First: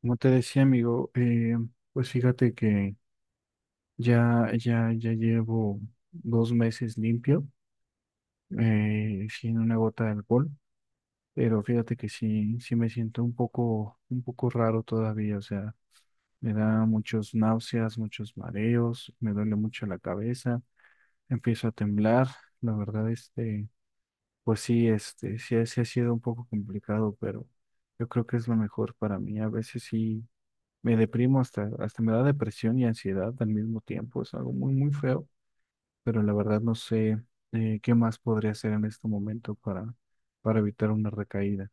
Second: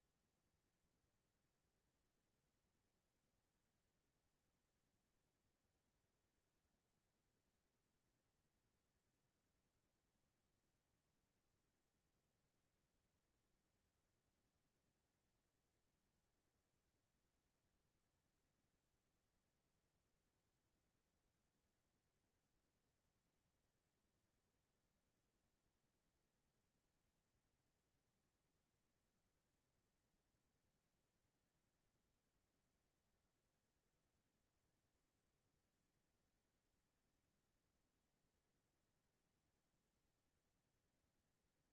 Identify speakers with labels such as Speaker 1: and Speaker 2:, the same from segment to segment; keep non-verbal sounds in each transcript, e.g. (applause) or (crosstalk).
Speaker 1: Como te decía, amigo, pues fíjate que ya llevo dos meses limpio, sin una gota de alcohol, pero fíjate que sí, sí me siento un poco raro todavía. O sea, me da muchos náuseas, muchos mareos, me duele mucho la cabeza, empiezo a temblar, la verdad, este, pues sí, este, sí, sí ha sido un poco complicado, pero yo creo que es lo mejor para mí, a veces sí. Me deprimo, hasta me da depresión y ansiedad al mismo tiempo. Es algo muy, muy feo, pero la verdad no sé, qué más podría hacer en este momento para, evitar una recaída.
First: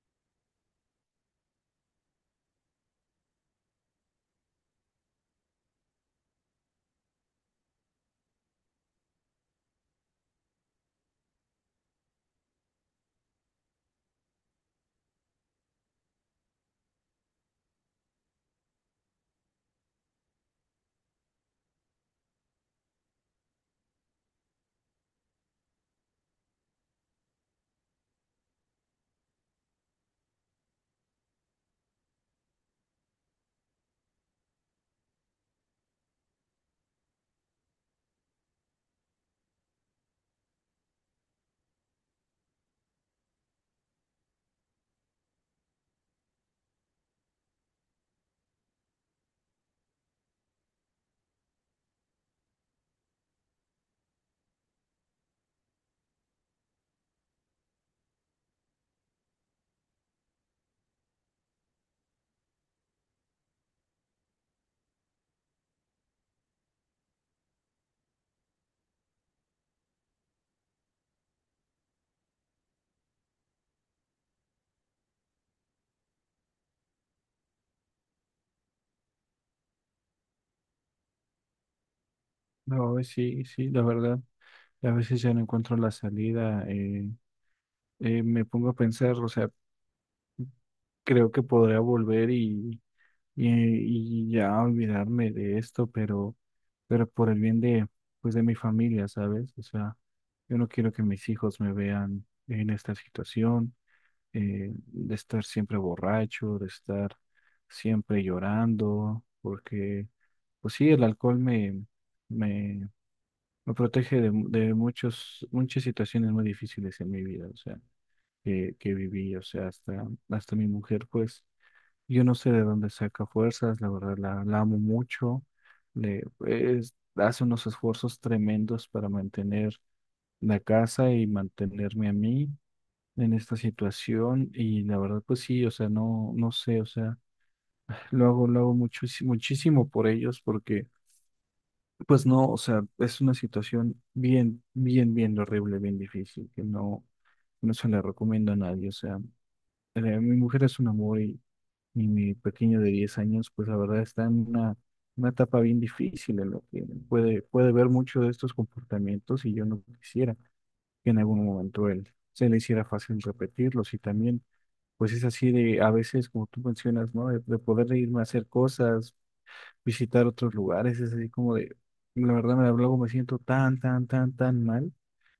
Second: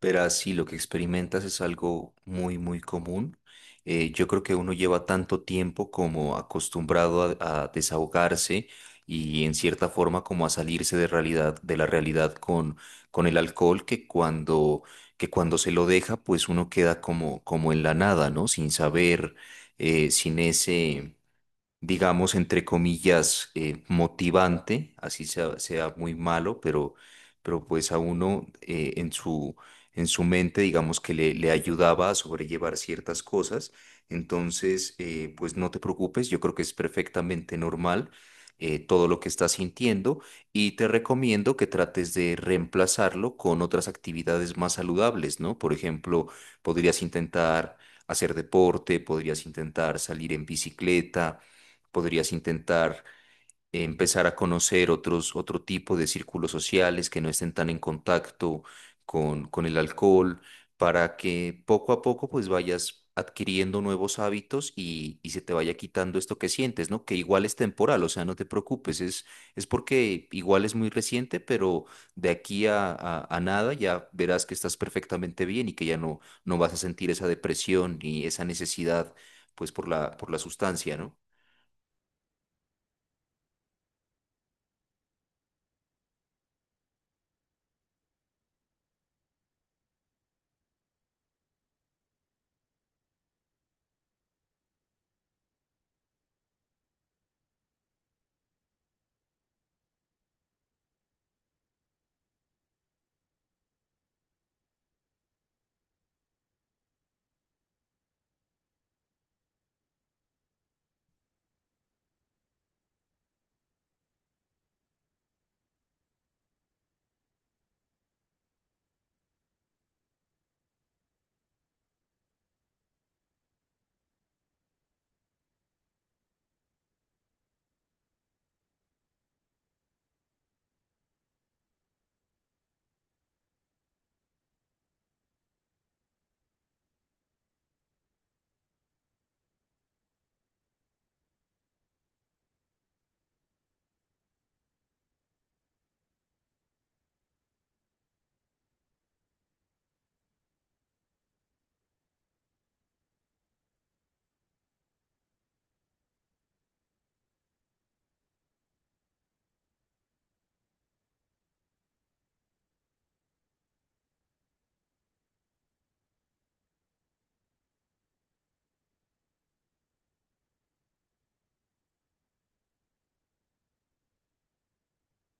Speaker 2: Verás, sí, lo que experimentas es algo muy, muy común. Yo creo que uno lleva tanto tiempo como acostumbrado a desahogarse y en cierta forma como a salirse de realidad, de la realidad con el alcohol que cuando se lo deja, pues uno queda como en la nada, ¿no? Sin saber, sin ese digamos, entre comillas, motivante, así sea, sea muy malo, pero pues a uno en en su mente, digamos, que le ayudaba a sobrellevar ciertas cosas. Entonces, pues no te preocupes, yo creo que es perfectamente normal. Todo lo que estás sintiendo y te recomiendo que trates de reemplazarlo con otras actividades más saludables, ¿no? Por ejemplo, podrías intentar hacer deporte, podrías intentar salir en bicicleta, podrías intentar empezar a conocer otro tipo de círculos sociales que no estén tan en contacto con el alcohol, para que poco a poco pues vayas adquiriendo nuevos hábitos y se te vaya quitando esto que sientes, ¿no? Que igual es temporal, o sea, no te preocupes, es porque igual es muy reciente, pero de aquí a nada ya verás que estás perfectamente bien y que ya no vas a sentir esa depresión ni esa necesidad pues por por la sustancia, ¿no?
Speaker 1: No, sí, sí, la verdad. A veces ya no encuentro la salida. Me pongo a pensar, o sea, creo que podría volver y, ya olvidarme de esto, pero por el bien de, pues, de mi familia, ¿sabes? O sea, yo no quiero que mis hijos me vean en esta situación. De estar siempre borracho, de estar siempre llorando, porque, pues sí, el alcohol me, me protege de muchos, muchas situaciones muy difíciles en mi vida. O sea, que viví, o sea, hasta mi mujer, pues, yo no sé de dónde saca fuerzas, la verdad, la amo mucho, le, pues, hace unos esfuerzos tremendos para mantener la casa y mantenerme a mí en esta situación. Y la verdad pues sí, o sea, no, no sé, o sea, lo hago muchísimo, muchísimo por ellos, porque pues no, o sea, es una situación bien, bien, bien horrible, bien difícil, que no, no se la recomiendo a nadie. O sea, mi mujer es un amor, y mi pequeño de 10 años, pues la verdad está en una etapa bien difícil, en lo que puede ver mucho de estos comportamientos, y yo no quisiera que en algún momento él se le hiciera fácil repetirlos. Y también, pues es así de, a veces, como tú mencionas, ¿no? De poder irme a hacer cosas, visitar otros lugares. Es así como de, la verdad, me, luego me siento tan, tan, tan, tan mal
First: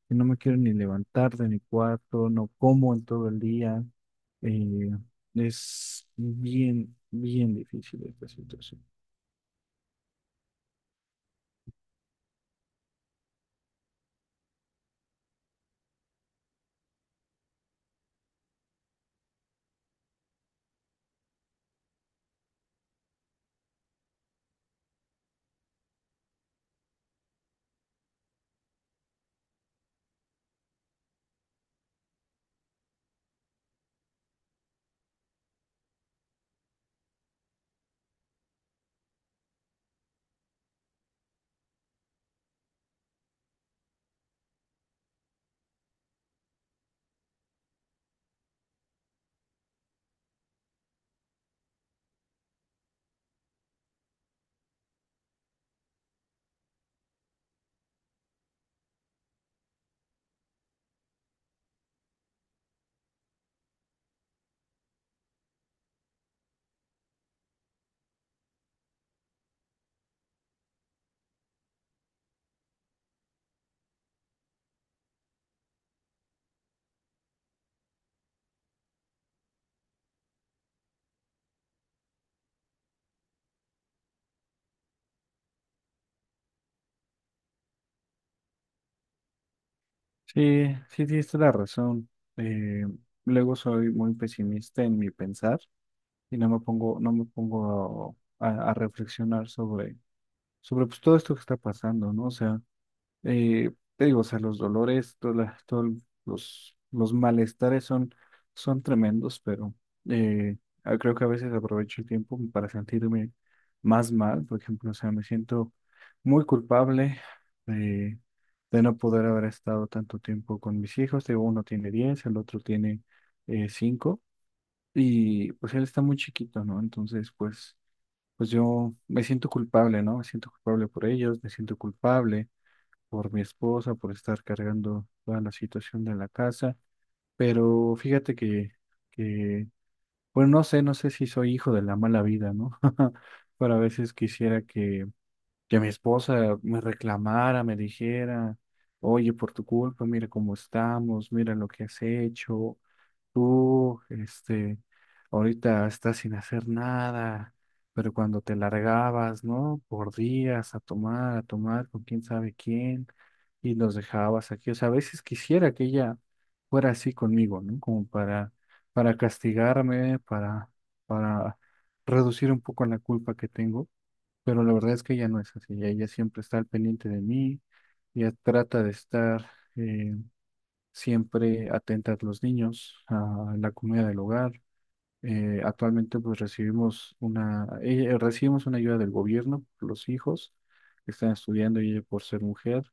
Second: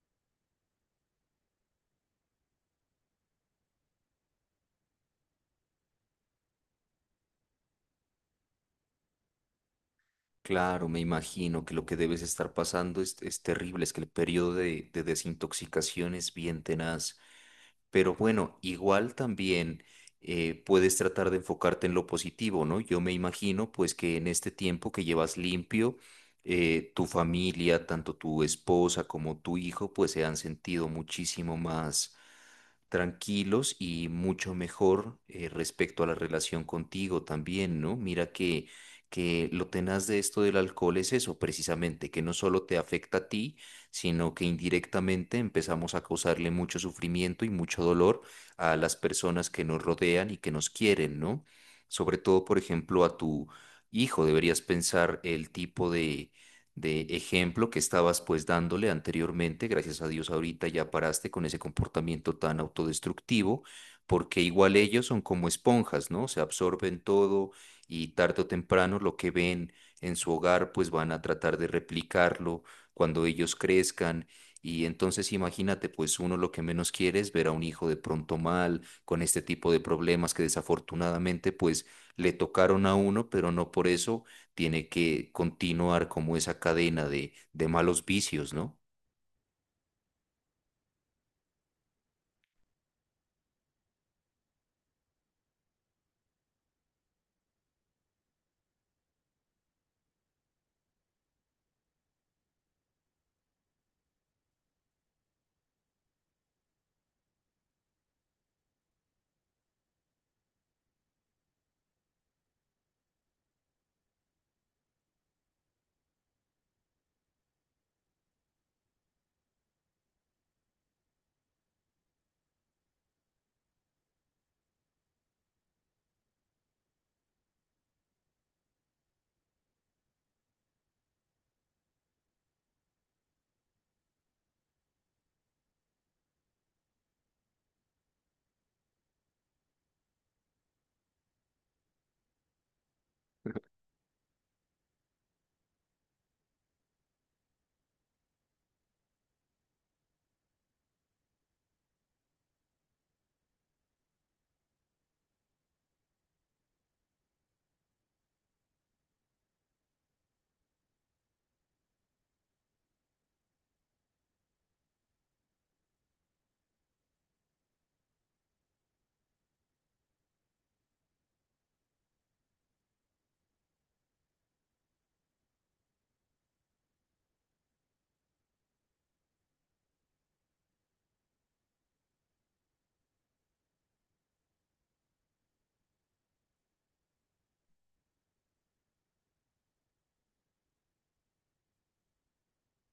Speaker 1: que no me quiero ni levantar de mi cuarto, no como en todo el día. eh, es bien, bien difícil esta situación.
Speaker 2: Claro, me imagino que lo que debes estar pasando es terrible, es que el periodo de desintoxicación es bien tenaz, pero bueno, igual también puedes tratar de enfocarte en lo positivo, ¿no? Yo me imagino pues que en este tiempo que llevas limpio, tu familia, tanto tu esposa como tu hijo, pues se han sentido muchísimo más tranquilos y mucho mejor respecto a la relación contigo también, ¿no? Mira que lo tenaz de esto del alcohol es eso, precisamente, que no solo te afecta a ti, sino que indirectamente empezamos a causarle mucho sufrimiento y mucho dolor a las personas que nos rodean y que nos quieren, ¿no? Sobre todo, por ejemplo, a tu hijo, deberías pensar el tipo de ejemplo que estabas pues dándole anteriormente. Gracias a Dios ahorita ya paraste con ese comportamiento tan autodestructivo, porque igual ellos son como esponjas, ¿no? Se absorben todo y tarde o temprano lo que ven en su hogar pues van a tratar de replicarlo cuando ellos crezcan. Y entonces imagínate, pues uno lo que menos quiere es ver a un hijo de pronto mal, con este tipo de problemas que desafortunadamente pues le tocaron a uno, pero no por eso tiene que continuar como esa cadena de malos vicios, ¿no?
Speaker 1: Sí, sí, tienes toda la razón. Eh, Luego soy muy pesimista en mi pensar, y no me pongo a reflexionar sobre, pues, todo esto que está pasando, ¿no? O sea, te digo, o sea, los dolores, todos los malestares son, son tremendos. Pero eh, creo que a veces aprovecho el tiempo para sentirme más mal. Por ejemplo, o sea, me siento muy culpable de, de, no poder haber estado tanto tiempo con mis hijos. Te digo, uno tiene diez, el otro tiene cinco, y pues él está muy chiquito, ¿no? Entonces, pues yo me siento culpable, ¿no? Me siento culpable por ellos, me siento culpable por mi esposa, por estar cargando toda la situación de la casa. Pero fíjate que, bueno, no sé, no sé si soy hijo de la mala vida, ¿no? (laughs) Pero a veces quisiera que mi esposa me reclamara, me dijera: oye, por tu culpa, mira cómo estamos, mira lo que has hecho tú, este, ahorita estás sin hacer nada, pero cuando te largabas, ¿no? Por días a tomar con quién sabe quién, y los dejabas aquí. O sea, a veces quisiera que ella fuera así conmigo, ¿no? Como para castigarme, para reducir un poco la culpa que tengo. Pero la verdad es que ella no es así, ella siempre está al pendiente de mí, ella trata de estar... eh, siempre atentas los niños, a la comida del hogar. Actualmente pues recibimos una ayuda del gobierno, por los hijos que están estudiando y ella por ser mujer.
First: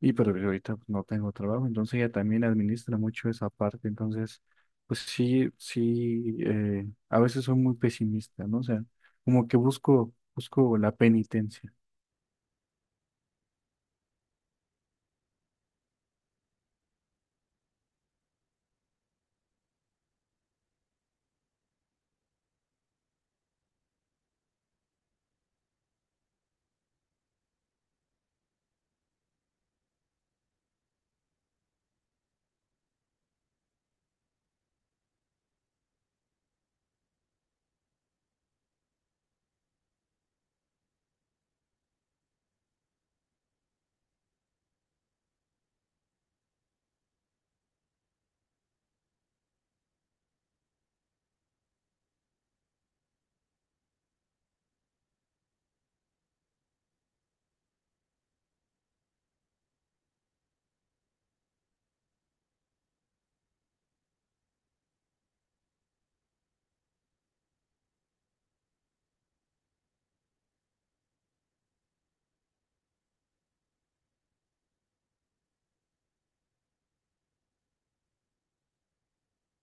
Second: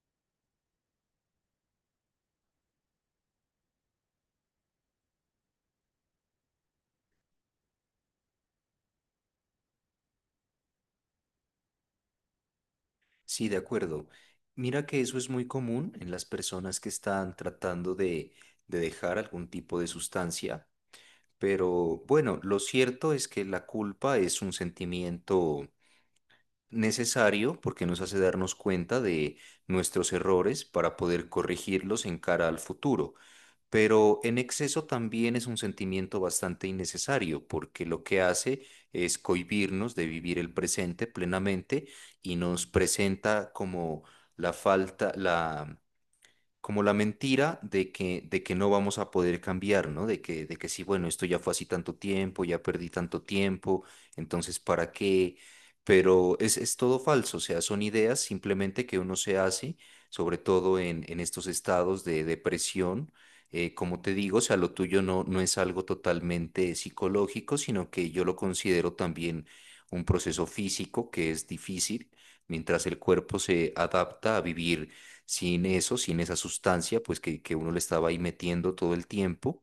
Speaker 1: Y pero yo ahorita pues no tengo trabajo, entonces ella también administra mucho esa parte. Entonces pues sí, sí, a veces soy muy pesimista, ¿no? O sea, como que busco la penitencia.
Speaker 2: Sí, de acuerdo. Mira que eso es muy común en las personas que están tratando de dejar algún tipo de sustancia, pero bueno, lo cierto es que la culpa es un sentimiento necesario porque nos hace darnos cuenta de nuestros errores para poder corregirlos en cara al futuro. Pero en exceso también es un sentimiento bastante innecesario, porque lo que hace es cohibirnos de vivir el presente plenamente y nos presenta como la falta, la como la mentira de de que no vamos a poder cambiar, ¿no? De de que sí, bueno, esto ya fue así tanto tiempo, ya perdí tanto tiempo, entonces, ¿para qué? Pero es todo falso, o sea, son ideas simplemente que uno se hace, sobre todo en estos estados de depresión. Como te digo, o sea, lo tuyo no es algo totalmente psicológico, sino que yo lo considero también un proceso físico que es difícil mientras el cuerpo se adapta a vivir sin eso, sin esa sustancia, pues que uno le estaba ahí metiendo todo el tiempo.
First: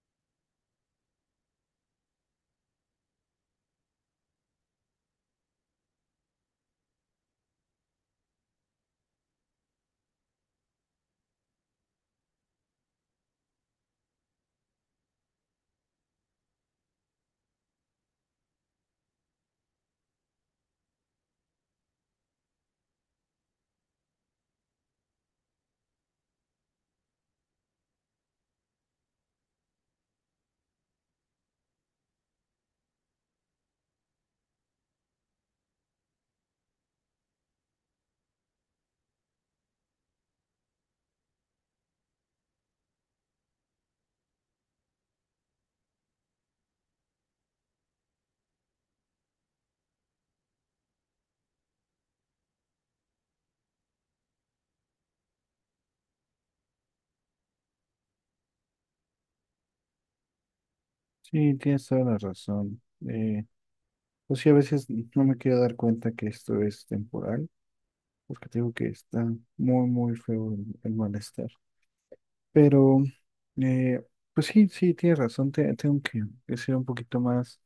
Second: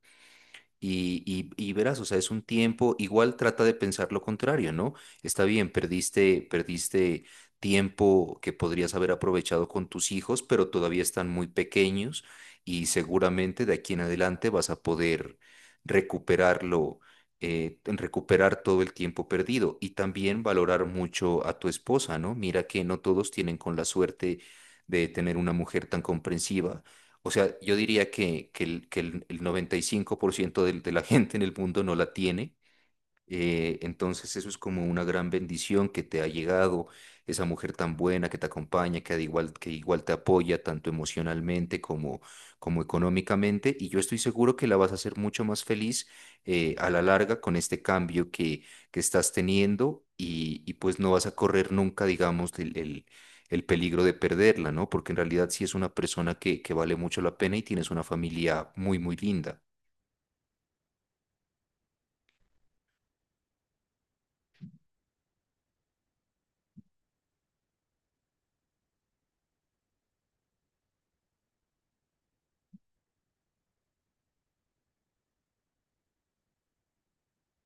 Speaker 2: Y verás, o sea, es un tiempo, igual trata de pensar lo contrario, ¿no? Está bien, perdiste, perdiste tiempo que podrías haber aprovechado con tus hijos, pero todavía están muy pequeños y seguramente de aquí en adelante vas a poder recuperarlo, en recuperar todo el tiempo perdido y también valorar mucho a tu esposa, ¿no? Mira que no todos tienen con la suerte de tener una mujer tan comprensiva, o sea, yo diría el 95% de la (laughs) gente en el mundo no la tiene. Entonces eso es como una gran bendición que te ha llegado, esa mujer tan buena que te acompaña, que, al igual, que igual te apoya tanto emocionalmente como, como económicamente. Y yo estoy seguro que la vas a hacer mucho más feliz a la larga con este cambio que estás teniendo y pues no vas a correr nunca, digamos, el peligro de perderla, ¿no? Porque en realidad sí es una persona que vale mucho la pena y tienes una familia muy, muy linda.
Speaker 1: Sí, tienes toda la razón. Eh, pues sí, a veces no me quiero dar cuenta que esto es temporal, porque te digo que está muy, muy feo el malestar. Pero, eh, pues sí, sí, tienes razón, tengo que, ser un poquito más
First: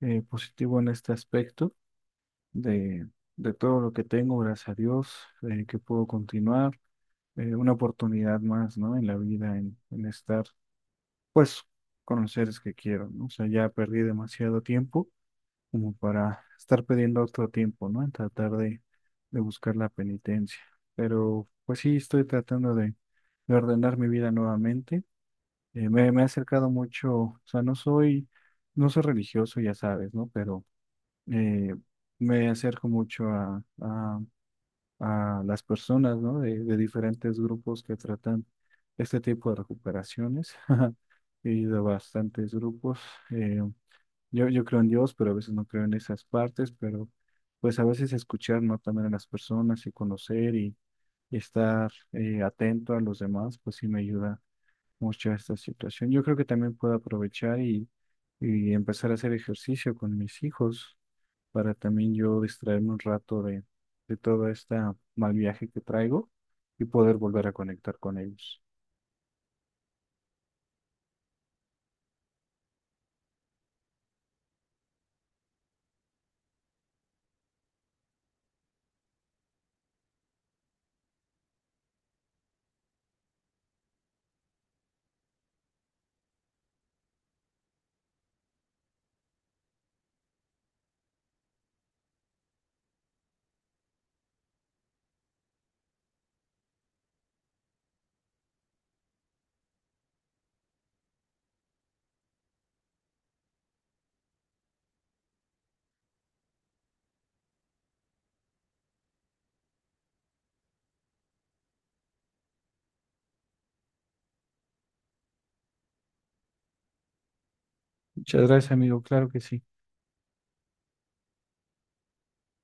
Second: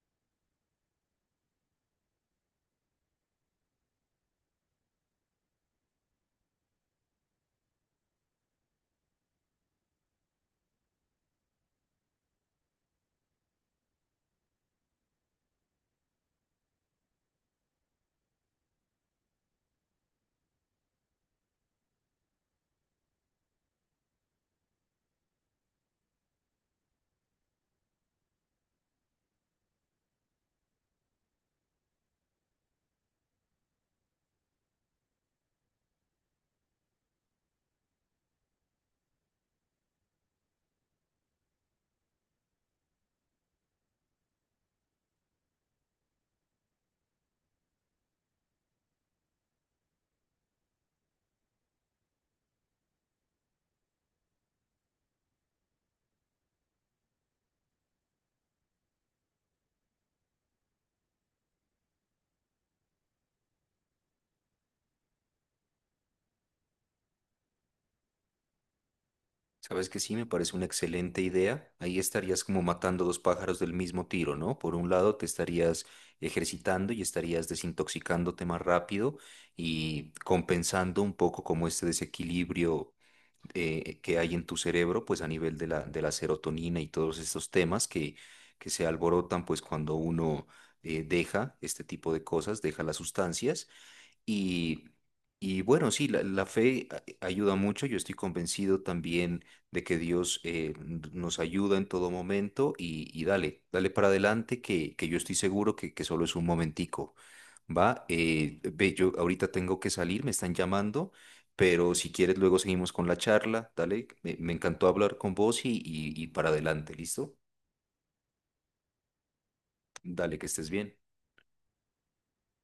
Speaker 1: positivo en este aspecto de, de todo lo que tengo, gracias a Dios, que puedo continuar, una oportunidad más, ¿no? En la vida, en estar, pues, con los seres que quiero, ¿no? O sea, ya perdí demasiado tiempo como para estar pidiendo otro tiempo, ¿no? En tratar de, buscar la penitencia. Pero pues sí, estoy tratando de ordenar mi vida nuevamente. Me he acercado mucho, o sea, no soy religioso, ya sabes, ¿no? Pero eh, me acerco mucho a las personas, ¿no? De diferentes grupos que tratan este tipo de recuperaciones. (laughs) He ido a bastantes grupos. eh, yo creo en Dios, pero a veces no creo en esas partes. Pero pues a veces escuchar, ¿no? También a las personas y conocer, y, estar atento a los demás, pues sí me ayuda mucho a esta situación. Yo creo que también puedo aprovechar y, empezar a hacer ejercicio con mis hijos, para también yo distraerme un rato de todo este mal viaje que traigo, y poder volver a conectar con ellos.
Speaker 2: Sabes que sí, me parece una excelente idea. Ahí estarías como matando dos pájaros del mismo tiro, ¿no? Por un lado, te estarías ejercitando y estarías desintoxicándote más rápido y compensando un poco como este desequilibrio que hay en tu cerebro, pues a nivel de de la serotonina y todos estos temas que se alborotan, pues cuando uno deja este tipo de cosas, deja las sustancias. Y, y bueno, sí, la fe ayuda mucho. Yo estoy convencido también de que Dios nos ayuda en todo momento y dale, dale para adelante que yo estoy seguro que solo es un momentico. Va, ve, yo ahorita tengo que salir, me están llamando, pero si quieres luego seguimos con la charla, dale, me encantó hablar con vos y para adelante, ¿listo?
Speaker 1: Muchas gracias, amigo. Claro que sí.
Speaker 2: Dale, que estés bien.